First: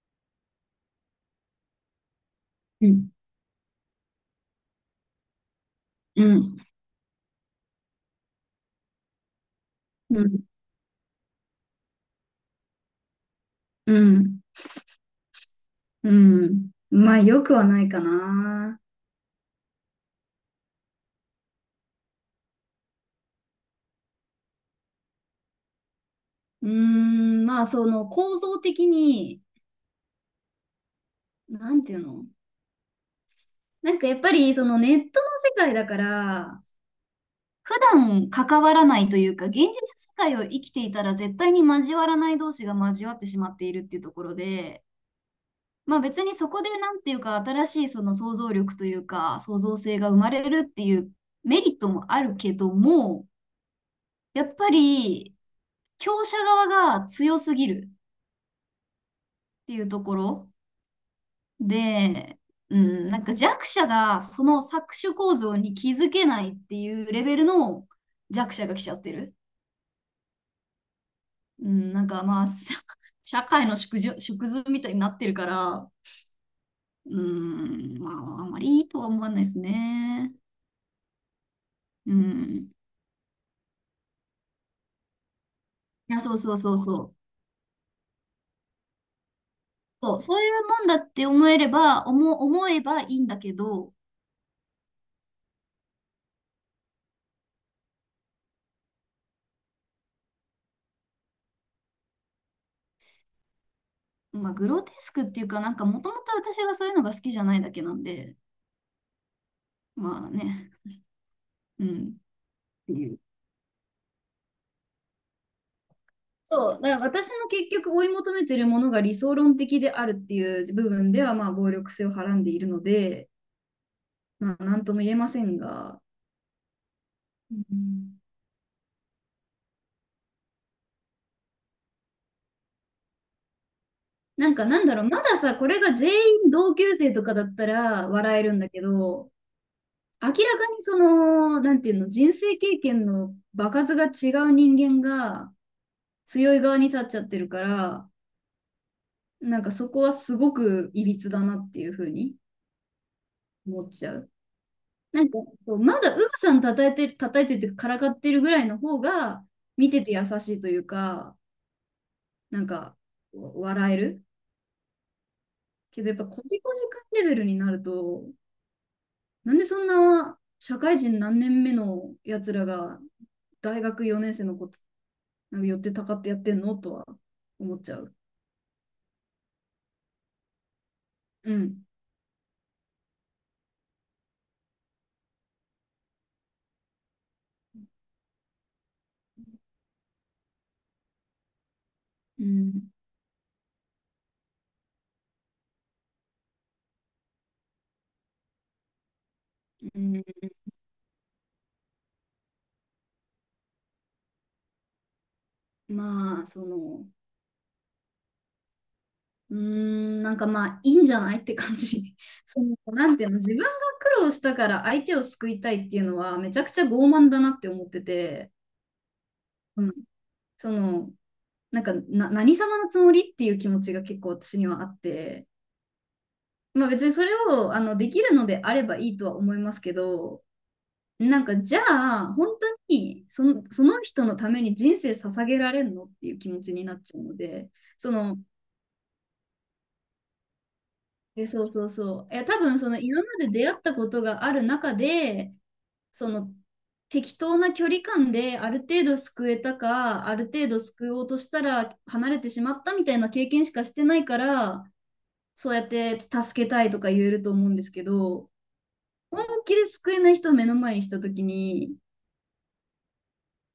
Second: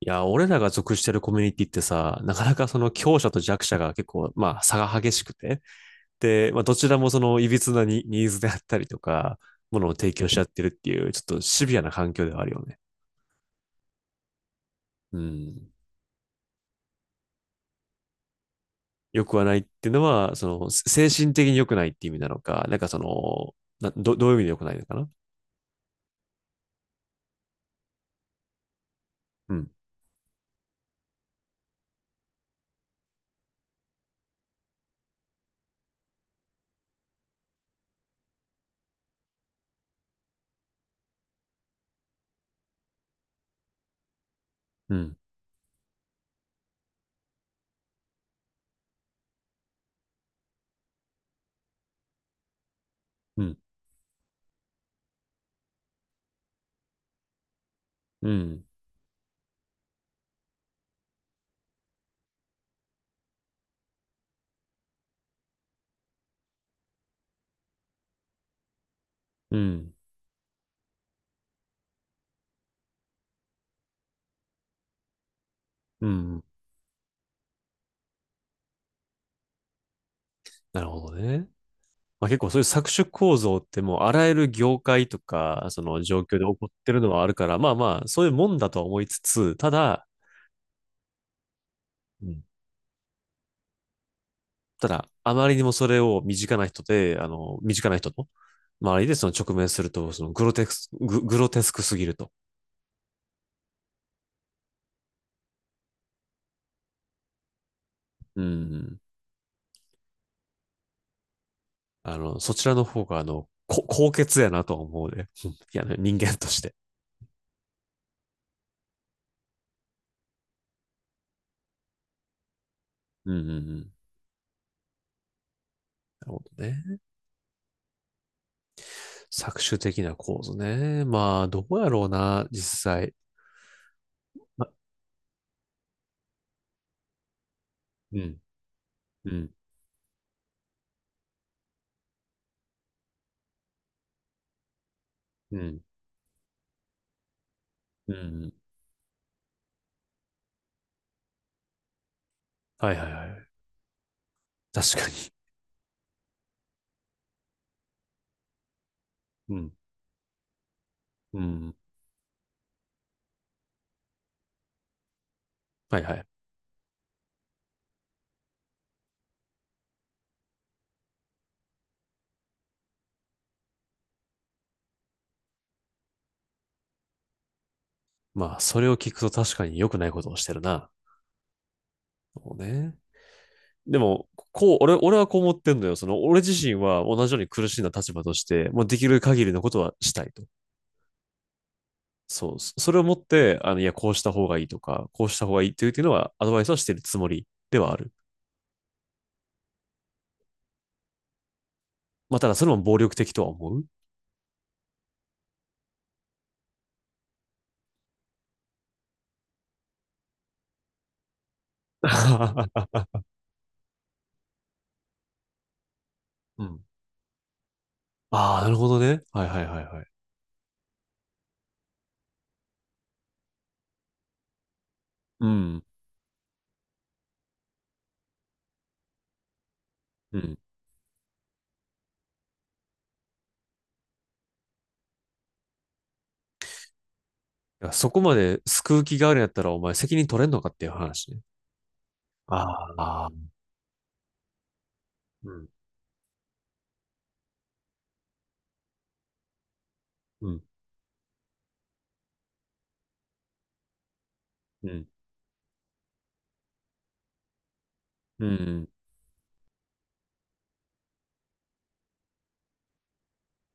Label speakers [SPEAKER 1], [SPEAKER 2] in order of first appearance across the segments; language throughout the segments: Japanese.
[SPEAKER 1] いや、俺らが属してるコミュニティってさ、なかなかそ
[SPEAKER 2] う
[SPEAKER 1] の
[SPEAKER 2] ん、
[SPEAKER 1] 強者と弱者が結構、まあ差が激しくて、
[SPEAKER 2] う
[SPEAKER 1] で、
[SPEAKER 2] ん、
[SPEAKER 1] まあどちらもその歪なニニーズであったりとか、ものを提
[SPEAKER 2] う
[SPEAKER 1] 供し
[SPEAKER 2] ん、
[SPEAKER 1] 合ってるっていう、ちょっとシビアな環境ではあるよね。
[SPEAKER 2] うん、
[SPEAKER 1] うん。
[SPEAKER 2] うん。まあ、よくはないかな。
[SPEAKER 1] 良くはないっていうのは、その精神的に良くないって意味なのか、なんかその、どういう意味で良くないのかな。
[SPEAKER 2] まあ、その構造的に、
[SPEAKER 1] うん、
[SPEAKER 2] なんていうのやっぱり、そのネットの世界だから、普段関わらないというか、現実世界を生きていたら絶対に交わらない同士が交わってしまっているっていうところで、
[SPEAKER 1] うん、
[SPEAKER 2] まあ別にそこでなんていうか、新しいその想像力というか、創造性が生まれるっていうメリットもあるけども、
[SPEAKER 1] うん、
[SPEAKER 2] やっぱり、強者側が強すぎる
[SPEAKER 1] うん、
[SPEAKER 2] っていうところで、うん、なんか弱者がその搾取構造に気づけないっていうレベルの弱者が来ちゃってる。
[SPEAKER 1] うん、
[SPEAKER 2] うん、社会の縮図みたいになってるから、
[SPEAKER 1] うん。
[SPEAKER 2] うん、まあ、あんまりいいとは思わないですね。
[SPEAKER 1] なるほどね。
[SPEAKER 2] う
[SPEAKER 1] まあ、結構そういう
[SPEAKER 2] ん。
[SPEAKER 1] 搾取構造ってもうあらゆる業界とか、その
[SPEAKER 2] いや、
[SPEAKER 1] 状
[SPEAKER 2] そ
[SPEAKER 1] 況
[SPEAKER 2] う
[SPEAKER 1] で起
[SPEAKER 2] そう
[SPEAKER 1] こっ
[SPEAKER 2] そう
[SPEAKER 1] てる
[SPEAKER 2] そ
[SPEAKER 1] の
[SPEAKER 2] う。
[SPEAKER 1] はあるから、まあまあ、そういうもんだとは思いつつ、ただ、
[SPEAKER 2] そう、そういうもんだって思えれば、
[SPEAKER 1] う
[SPEAKER 2] 思
[SPEAKER 1] ん、
[SPEAKER 2] 思えばいいんだけど、
[SPEAKER 1] ただ、あまりにもそれを身近な人と周りでその直面すると、そのグロテスクすぎると。
[SPEAKER 2] まあ、グロテスクっていうか、なんかもともと私がそういうのが好きじゃないだけなんで、
[SPEAKER 1] うん。
[SPEAKER 2] まあね。うん。っ
[SPEAKER 1] そちらの
[SPEAKER 2] て
[SPEAKER 1] 方
[SPEAKER 2] い
[SPEAKER 1] が、
[SPEAKER 2] う。
[SPEAKER 1] 高潔やなとは思うね。うん いやね、人間とし
[SPEAKER 2] そ
[SPEAKER 1] て。
[SPEAKER 2] う、だから私の結局追い求めてるものが理想論的であるっていう部分では、まあ、暴力性をはらんでいるので、
[SPEAKER 1] うんうんうん。な
[SPEAKER 2] まあ、なんとも言えませんが、
[SPEAKER 1] るほどね。
[SPEAKER 2] うん、
[SPEAKER 1] 搾取的な構図ね。まあ、どうやろうな、実際。ま、
[SPEAKER 2] まださ、これが全員同級生とかだったら
[SPEAKER 1] うん、
[SPEAKER 2] 笑えるんだけ
[SPEAKER 1] う
[SPEAKER 2] ど、
[SPEAKER 1] ん。
[SPEAKER 2] 明らかにその、なんていうの、人生経験の場数が違う人間が
[SPEAKER 1] うん。
[SPEAKER 2] 強い側に立っちゃってるから、
[SPEAKER 1] うん。
[SPEAKER 2] なんかそこはすごくいびつだなっていうふうに
[SPEAKER 1] はいはいはい。
[SPEAKER 2] 思っちゃう。
[SPEAKER 1] 確か
[SPEAKER 2] なん
[SPEAKER 1] に。
[SPEAKER 2] か、そうまだウグさん叩いてるっていうか、からかってるぐらいの方が、
[SPEAKER 1] うん。
[SPEAKER 2] 見てて優しいというか、
[SPEAKER 1] うん。
[SPEAKER 2] なんか、笑える。
[SPEAKER 1] はい
[SPEAKER 2] けど、
[SPEAKER 1] は
[SPEAKER 2] やっぱ、
[SPEAKER 1] い。
[SPEAKER 2] コジコジ君レベルになると、なんでそんな、社会人何年目のやつらが、大学4年生のこと、なんか寄ってたかってやってんのとは思っちゃう。
[SPEAKER 1] まあ、それを聞くと確かに良くないことをしてるな。
[SPEAKER 2] うん。
[SPEAKER 1] そうね。でも、こう、俺はこう思ってんのよ。その、俺自身は同じように苦しんだ立場として、もうできる限りのことはしたいと。
[SPEAKER 2] う
[SPEAKER 1] そう。そ
[SPEAKER 2] ん。
[SPEAKER 1] それをもって、あの、いや、こうした方がいいとか、こうした方がいいっていうのは、アドバイスはしてるつもりではある。
[SPEAKER 2] うん、
[SPEAKER 1] まあ、ただ、それも暴力的とは思う。
[SPEAKER 2] まあ、その、いいんじゃないって感じ。その、なんていうの、自分が苦労したから相手を救いたいっていうのは、めち
[SPEAKER 1] う
[SPEAKER 2] ゃくち
[SPEAKER 1] ん。
[SPEAKER 2] ゃ傲慢だなって思ってて、
[SPEAKER 1] ああ、なるほどね。はいはいはい
[SPEAKER 2] うん、
[SPEAKER 1] はい。
[SPEAKER 2] その、なんかな、何様のつもりっていう気持ちが結構私にはあっ
[SPEAKER 1] う
[SPEAKER 2] て、
[SPEAKER 1] ん。
[SPEAKER 2] まあ別にそれをできるのであればいいとは思いますけ
[SPEAKER 1] う
[SPEAKER 2] ど、
[SPEAKER 1] ん。
[SPEAKER 2] なんかじゃあ、本当にその、その人のために人生捧げられるのっていう気持ちになっちゃうので、
[SPEAKER 1] いやそ
[SPEAKER 2] そ
[SPEAKER 1] こま
[SPEAKER 2] の、
[SPEAKER 1] で救う気があるんやったら、お前責任取れんのかっていう話ね。
[SPEAKER 2] え、そうそうそう。え、多分その今ま
[SPEAKER 1] あ
[SPEAKER 2] で
[SPEAKER 1] あ、
[SPEAKER 2] 出会ったことがある中
[SPEAKER 1] う
[SPEAKER 2] で、
[SPEAKER 1] ん、
[SPEAKER 2] その適当な距離感である程度救えたか、ある
[SPEAKER 1] うん、
[SPEAKER 2] 程度救おうとしたら離れてしまったみたいな経験しかしてないから、
[SPEAKER 1] うん、
[SPEAKER 2] そうやって助けたいとか言えると思うんですけ
[SPEAKER 1] うん
[SPEAKER 2] ど、
[SPEAKER 1] うん。
[SPEAKER 2] 本気で救えない人を目の前にした時に、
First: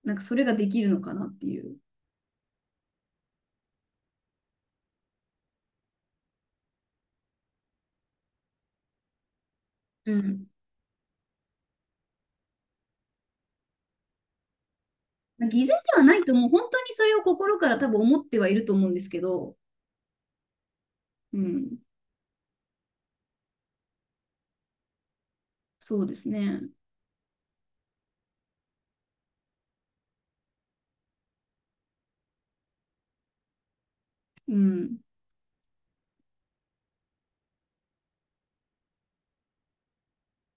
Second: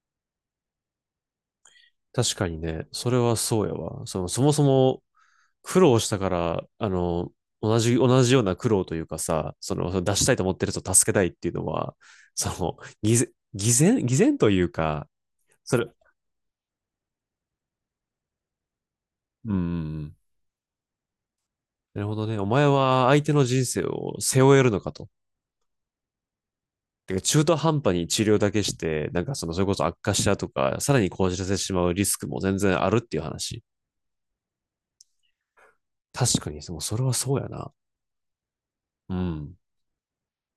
[SPEAKER 2] なんかそれができるのかなっていう。
[SPEAKER 1] 確かにね、それはそうやわ。その、そもそも苦労したから、あの、同じような苦労というかさ、その出
[SPEAKER 2] う
[SPEAKER 1] したいと
[SPEAKER 2] ん。
[SPEAKER 1] 思ってる人を助けたいっていうのは、その、偽善というか、
[SPEAKER 2] 偽
[SPEAKER 1] そ
[SPEAKER 2] 善
[SPEAKER 1] れ、
[SPEAKER 2] ではないと思う。本当にそれを心から多分思ってはいると思うんですけ
[SPEAKER 1] う
[SPEAKER 2] ど、
[SPEAKER 1] ん、
[SPEAKER 2] うん。
[SPEAKER 1] なるほどね。お前は相手の人生を背負えるのかと。
[SPEAKER 2] そうですね。
[SPEAKER 1] てか中途半端に治療だけして、なんかその、それこそ悪化したとか、さらに講じらせてしまうリスクも全然あるっていう話。
[SPEAKER 2] うん。
[SPEAKER 1] 確かに、それはそうやな。うん。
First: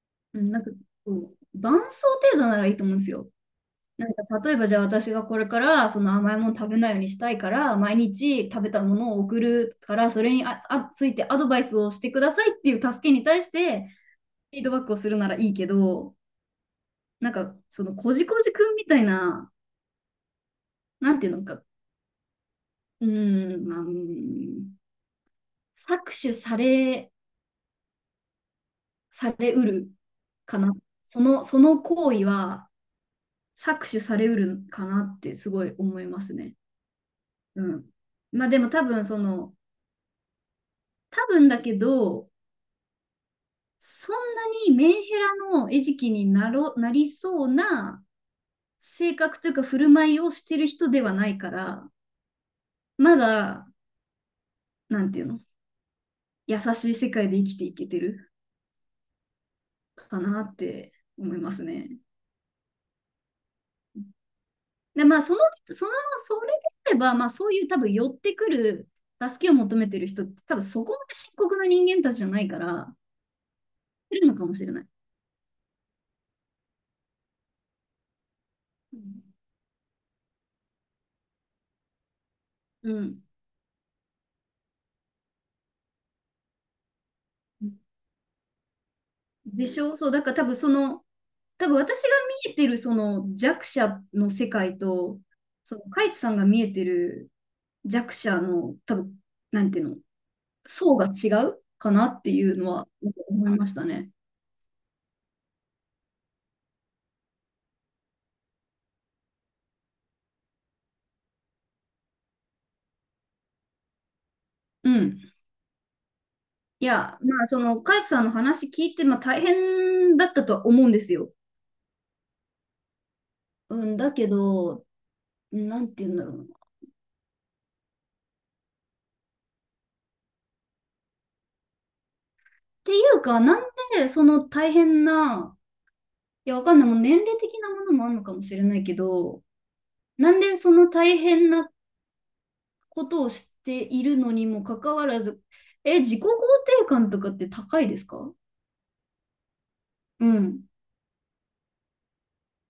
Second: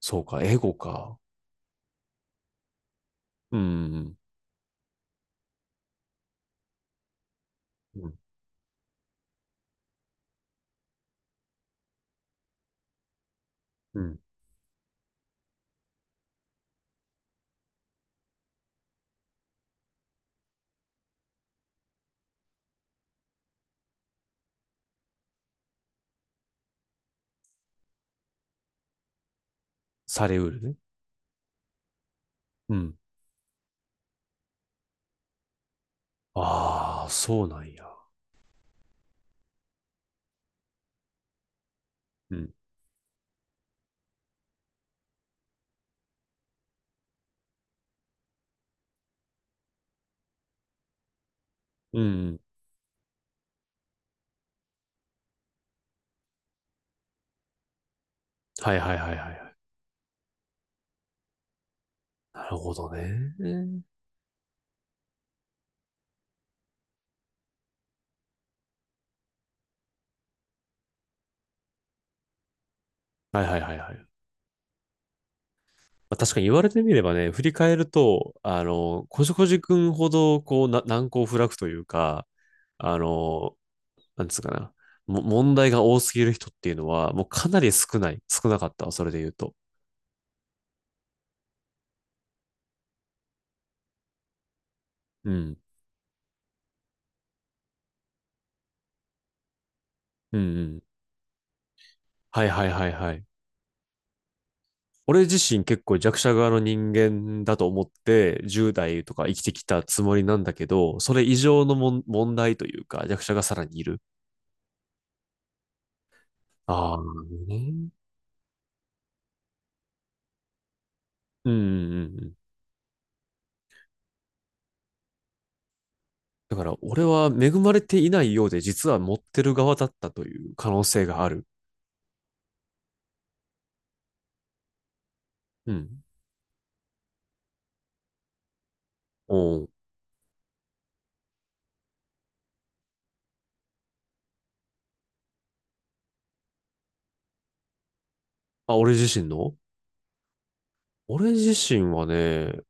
[SPEAKER 1] そう
[SPEAKER 2] う
[SPEAKER 1] か、
[SPEAKER 2] ん、
[SPEAKER 1] エ
[SPEAKER 2] なんか
[SPEAKER 1] ゴか。
[SPEAKER 2] こう、伴奏程度ならいいと思うんですよ。
[SPEAKER 1] う
[SPEAKER 2] なん
[SPEAKER 1] ん。
[SPEAKER 2] か例えばじゃあ私がこれからその甘いもの食べないようにしたいから毎
[SPEAKER 1] うん。
[SPEAKER 2] 日食べたものを送るからそれについてアドバイスをしてくださいっていう助けに対して
[SPEAKER 1] うん。
[SPEAKER 2] フィードバックをするならいいけどなんかそのこじこじくんみたいななんていうのかーん、まあ、うーん搾取されされうる
[SPEAKER 1] されう
[SPEAKER 2] か
[SPEAKER 1] る
[SPEAKER 2] な
[SPEAKER 1] ね。
[SPEAKER 2] そのその行為は
[SPEAKER 1] うん。
[SPEAKER 2] 搾取されうるかなってすごい思いますね。
[SPEAKER 1] ああ、そうな
[SPEAKER 2] う
[SPEAKER 1] んや。
[SPEAKER 2] ん。まあでも多分その、多分だけど、
[SPEAKER 1] うん。
[SPEAKER 2] そんなにメンヘラの餌食になりそうな性格というか振る舞いをしてる人ではないから、
[SPEAKER 1] うん。
[SPEAKER 2] まだ、なんていうの、優しい世界で生きていけてる
[SPEAKER 1] はいはいはいはいはい。
[SPEAKER 2] かなって思いますね。
[SPEAKER 1] なるほどね。
[SPEAKER 2] で、まあその、その、それであれば、まあそういう多分寄ってくる助けを求めてる人って多分そこまで深刻な人間たちじゃないから、
[SPEAKER 1] はいはいはいはい。
[SPEAKER 2] いるのかもしれない。
[SPEAKER 1] まあ確かに言われてみればね、振り返ると、
[SPEAKER 2] うん。
[SPEAKER 1] こじこじくんほど、こう、難攻不落というか、
[SPEAKER 2] う
[SPEAKER 1] あ
[SPEAKER 2] ん
[SPEAKER 1] の、なんつうかな、も、問題が多すぎる人っていうのは、もうかなり少なかったわ、それで言うと。
[SPEAKER 2] でしょそう、だから多分その、多分私が見えてるその弱者の世界と、
[SPEAKER 1] うん。
[SPEAKER 2] そのカイツさんが見えてる弱者の多分、なんていうの、
[SPEAKER 1] うんうん。
[SPEAKER 2] 層が違うかなって
[SPEAKER 1] はい
[SPEAKER 2] いう
[SPEAKER 1] はい
[SPEAKER 2] の
[SPEAKER 1] は
[SPEAKER 2] は
[SPEAKER 1] いはい。
[SPEAKER 2] 思いましたね。
[SPEAKER 1] 俺自身結構弱者側の人間だと思って、10代とか生きてきたつもりなんだけど、それ以上の問題というか、弱者がさらにいる。
[SPEAKER 2] うん。い
[SPEAKER 1] ああ、
[SPEAKER 2] や、まあその
[SPEAKER 1] ね。
[SPEAKER 2] カイツさんの話聞いて、まあ大変だったとは思うんですよ。
[SPEAKER 1] うんうんうん。
[SPEAKER 2] うん、だけど、なんていうんだろうな。っ
[SPEAKER 1] だから俺は恵まれていないようで実は持ってる側だったという可能性がある。
[SPEAKER 2] ていうか、なんでその大変な、
[SPEAKER 1] うん。
[SPEAKER 2] いや、わかんない。もう年齢的なものもあるのかもしれないけ
[SPEAKER 1] お
[SPEAKER 2] ど、
[SPEAKER 1] う、
[SPEAKER 2] なんでその大変なことをしているのにもかかわらず、え、自己肯定感とかって高いですか？
[SPEAKER 1] あ、俺自身の
[SPEAKER 2] うん。
[SPEAKER 1] 俺自身はね、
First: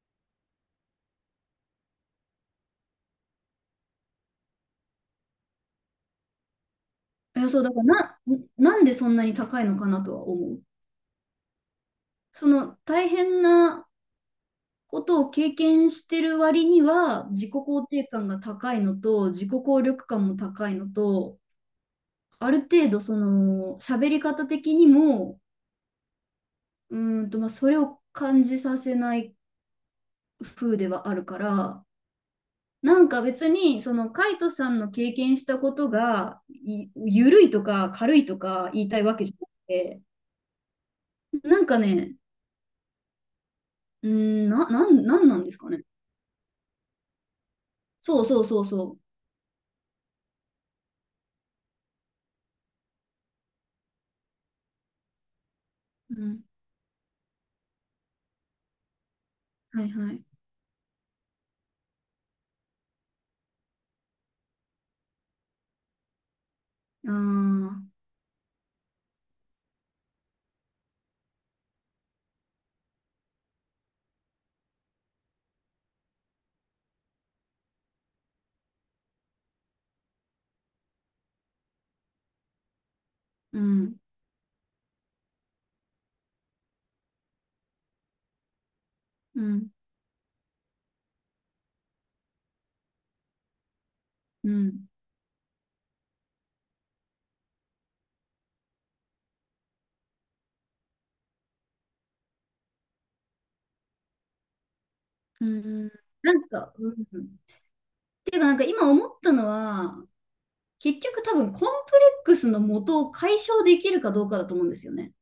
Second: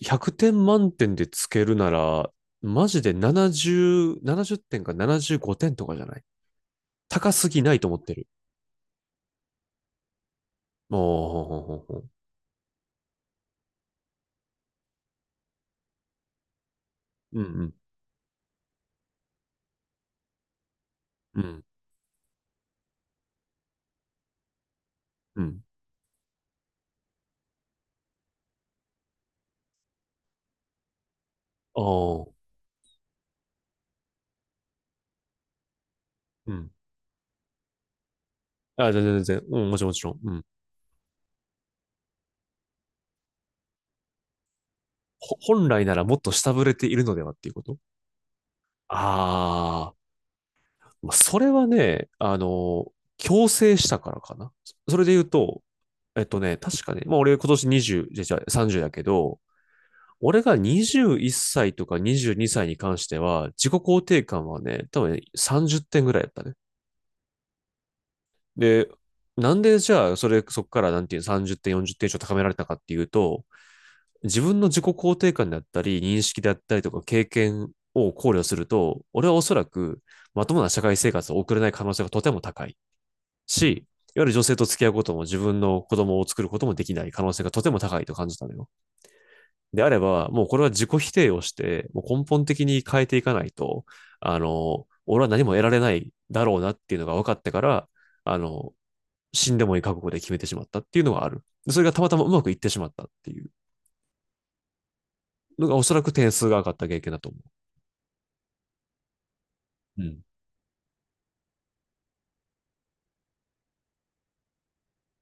[SPEAKER 1] 100点満点でつけるなら、マジで70点か75点とかじゃない？高
[SPEAKER 2] いや、
[SPEAKER 1] す
[SPEAKER 2] そう、
[SPEAKER 1] ぎ
[SPEAKER 2] だ
[SPEAKER 1] な
[SPEAKER 2] か
[SPEAKER 1] い
[SPEAKER 2] ら
[SPEAKER 1] と思って
[SPEAKER 2] な、
[SPEAKER 1] る。
[SPEAKER 2] なんでそんなに高いのかなとは思う。
[SPEAKER 1] おー、
[SPEAKER 2] その大変なことを経験してる割には、
[SPEAKER 1] うんう
[SPEAKER 2] 自己
[SPEAKER 1] ん、
[SPEAKER 2] 肯定感が高いのと、自己効力感も高いのと、
[SPEAKER 1] うん、
[SPEAKER 2] ある程度、その、喋り方的にも、
[SPEAKER 1] うん。
[SPEAKER 2] うーんと、まあ、それを感じさせない風ではあるから、
[SPEAKER 1] おー、
[SPEAKER 2] なんか別に、そのカイトさんの経験したことが、
[SPEAKER 1] うん。
[SPEAKER 2] 緩いとか軽いとか言い
[SPEAKER 1] あ、
[SPEAKER 2] た
[SPEAKER 1] 全
[SPEAKER 2] いわ
[SPEAKER 1] 然全
[SPEAKER 2] けじゃ
[SPEAKER 1] 然。
[SPEAKER 2] なく
[SPEAKER 1] うん、もちろんもち
[SPEAKER 2] て、
[SPEAKER 1] ろん。うん。
[SPEAKER 2] なんかね、なん
[SPEAKER 1] ほ
[SPEAKER 2] なんです
[SPEAKER 1] 本
[SPEAKER 2] かね。
[SPEAKER 1] 来ならもっと下振れているのではっていうこと。
[SPEAKER 2] そうそうそうそ
[SPEAKER 1] ああ。まあそれはね、強制したからかな。それで言うと、
[SPEAKER 2] う。うん。
[SPEAKER 1] 確かね、まあ俺今年20、じゃあさんじゃ30だけど、
[SPEAKER 2] はいはい。
[SPEAKER 1] 俺が21歳とか22歳にさいに関しては、自己肯定感はね、多分ね30点ぐらいだったね。
[SPEAKER 2] ああ、
[SPEAKER 1] で、なんでじゃあ、そこからなんていうの30点、40点以上高められたかっていうと、自分の自己肯定感だったり、認識だったりとか経験を考慮すると、俺はおそらくまともな社会生活を送れない可能性がとても高い。
[SPEAKER 2] う
[SPEAKER 1] し、
[SPEAKER 2] ん、
[SPEAKER 1] いわゆる女性と付き合うことも自分の子供を作ることもできない可能性がとても高いと感じたのよ。
[SPEAKER 2] うん、
[SPEAKER 1] であれば、もうこれは自己否定をして、もう根本的に変えていかないと、
[SPEAKER 2] うん、
[SPEAKER 1] 俺は何も得られないだろうなっていうのが分かってから、あの、死んでもいい覚悟で決めてしまったっていうのがある。それがたまたまうまくいってしまったっていう
[SPEAKER 2] う
[SPEAKER 1] のがお
[SPEAKER 2] ん。
[SPEAKER 1] そらく点
[SPEAKER 2] な
[SPEAKER 1] 数
[SPEAKER 2] ん
[SPEAKER 1] が上が
[SPEAKER 2] か、
[SPEAKER 1] った
[SPEAKER 2] う
[SPEAKER 1] 経
[SPEAKER 2] ん。
[SPEAKER 1] 験だと思
[SPEAKER 2] ていうか、なんか今思ったの
[SPEAKER 1] う。う
[SPEAKER 2] は、
[SPEAKER 1] ん。
[SPEAKER 2] 結局多分コンプレックスの元を解消できるかどうかだと思うんですよね。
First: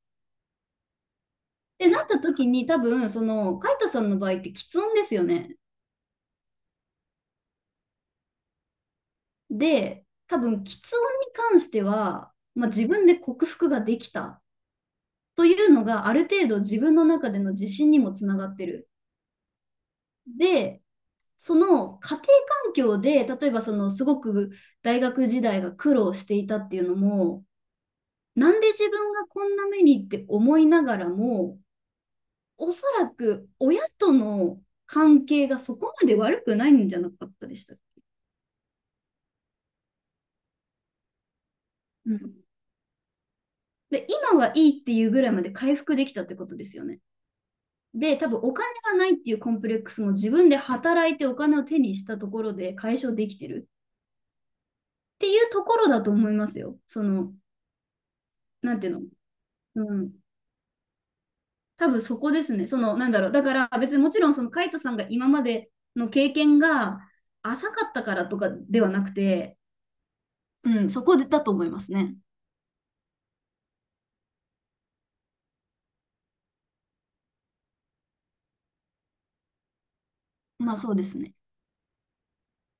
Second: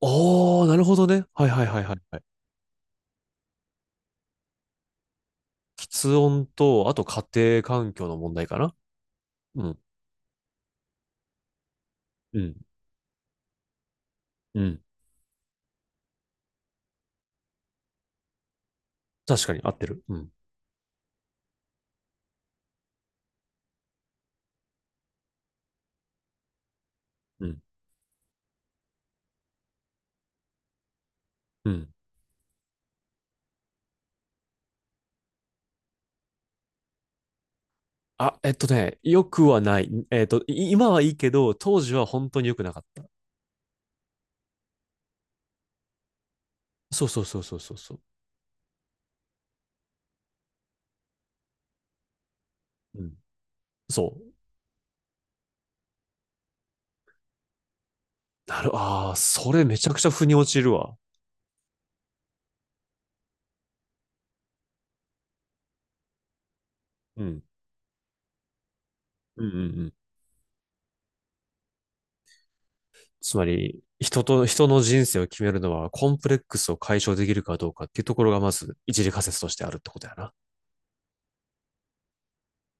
[SPEAKER 1] おー、なるほどね。はいはいはい
[SPEAKER 2] で、
[SPEAKER 1] はい、
[SPEAKER 2] なっ
[SPEAKER 1] は
[SPEAKER 2] た
[SPEAKER 1] い。
[SPEAKER 2] 時に多分、その、カイトさんの場合って喫音ですよね。
[SPEAKER 1] 喫音と、あと家庭環境の問題かな。うん。
[SPEAKER 2] で、多分、き音に関しては、
[SPEAKER 1] うん。
[SPEAKER 2] まあ、自分で克服ができた
[SPEAKER 1] うん。
[SPEAKER 2] というのが、ある程度自分の中での自信にもつながってる。
[SPEAKER 1] 確かに合ってる。うん。
[SPEAKER 2] で、その家庭環境で、例えばそのすごく大学時代が苦労していたっていうのも、
[SPEAKER 1] うん。
[SPEAKER 2] なんで自分がこんな目にって思いながらも、
[SPEAKER 1] うん。
[SPEAKER 2] おそらく親との関係がそこまで悪くないんじゃなかったでした。
[SPEAKER 1] あ、良くはない。今はいいけど、当時は
[SPEAKER 2] う
[SPEAKER 1] 本当
[SPEAKER 2] ん、
[SPEAKER 1] に良くなかった。
[SPEAKER 2] で、今はいいっていうぐらいまで回復できたってことですよね。
[SPEAKER 1] そうそうそうそうそうそう。
[SPEAKER 2] で、多分お金がないっていうコンプレックスも自分で働いてお金を手にしたところで解
[SPEAKER 1] うん。
[SPEAKER 2] 消できてる
[SPEAKER 1] そう。
[SPEAKER 2] っていうところだと思いますよ。その、なんていうの。
[SPEAKER 1] ああ、それめちゃ
[SPEAKER 2] う
[SPEAKER 1] くちゃ
[SPEAKER 2] ん。
[SPEAKER 1] 腑に落ちるわ。
[SPEAKER 2] 多分そこですね。その、なんだろう。だから別にもちろんそのカイトさんが今までの経験が
[SPEAKER 1] うん。
[SPEAKER 2] 浅かったからとかではなく
[SPEAKER 1] うん。うん
[SPEAKER 2] て、
[SPEAKER 1] うん。
[SPEAKER 2] うん、そこだと思いますね。
[SPEAKER 1] つまり、人の人生を決めるのは、コンプレックスを解消できるかどうかっていうところが、まず、一次仮説としてあるってことやな。
[SPEAKER 2] まあそうですね。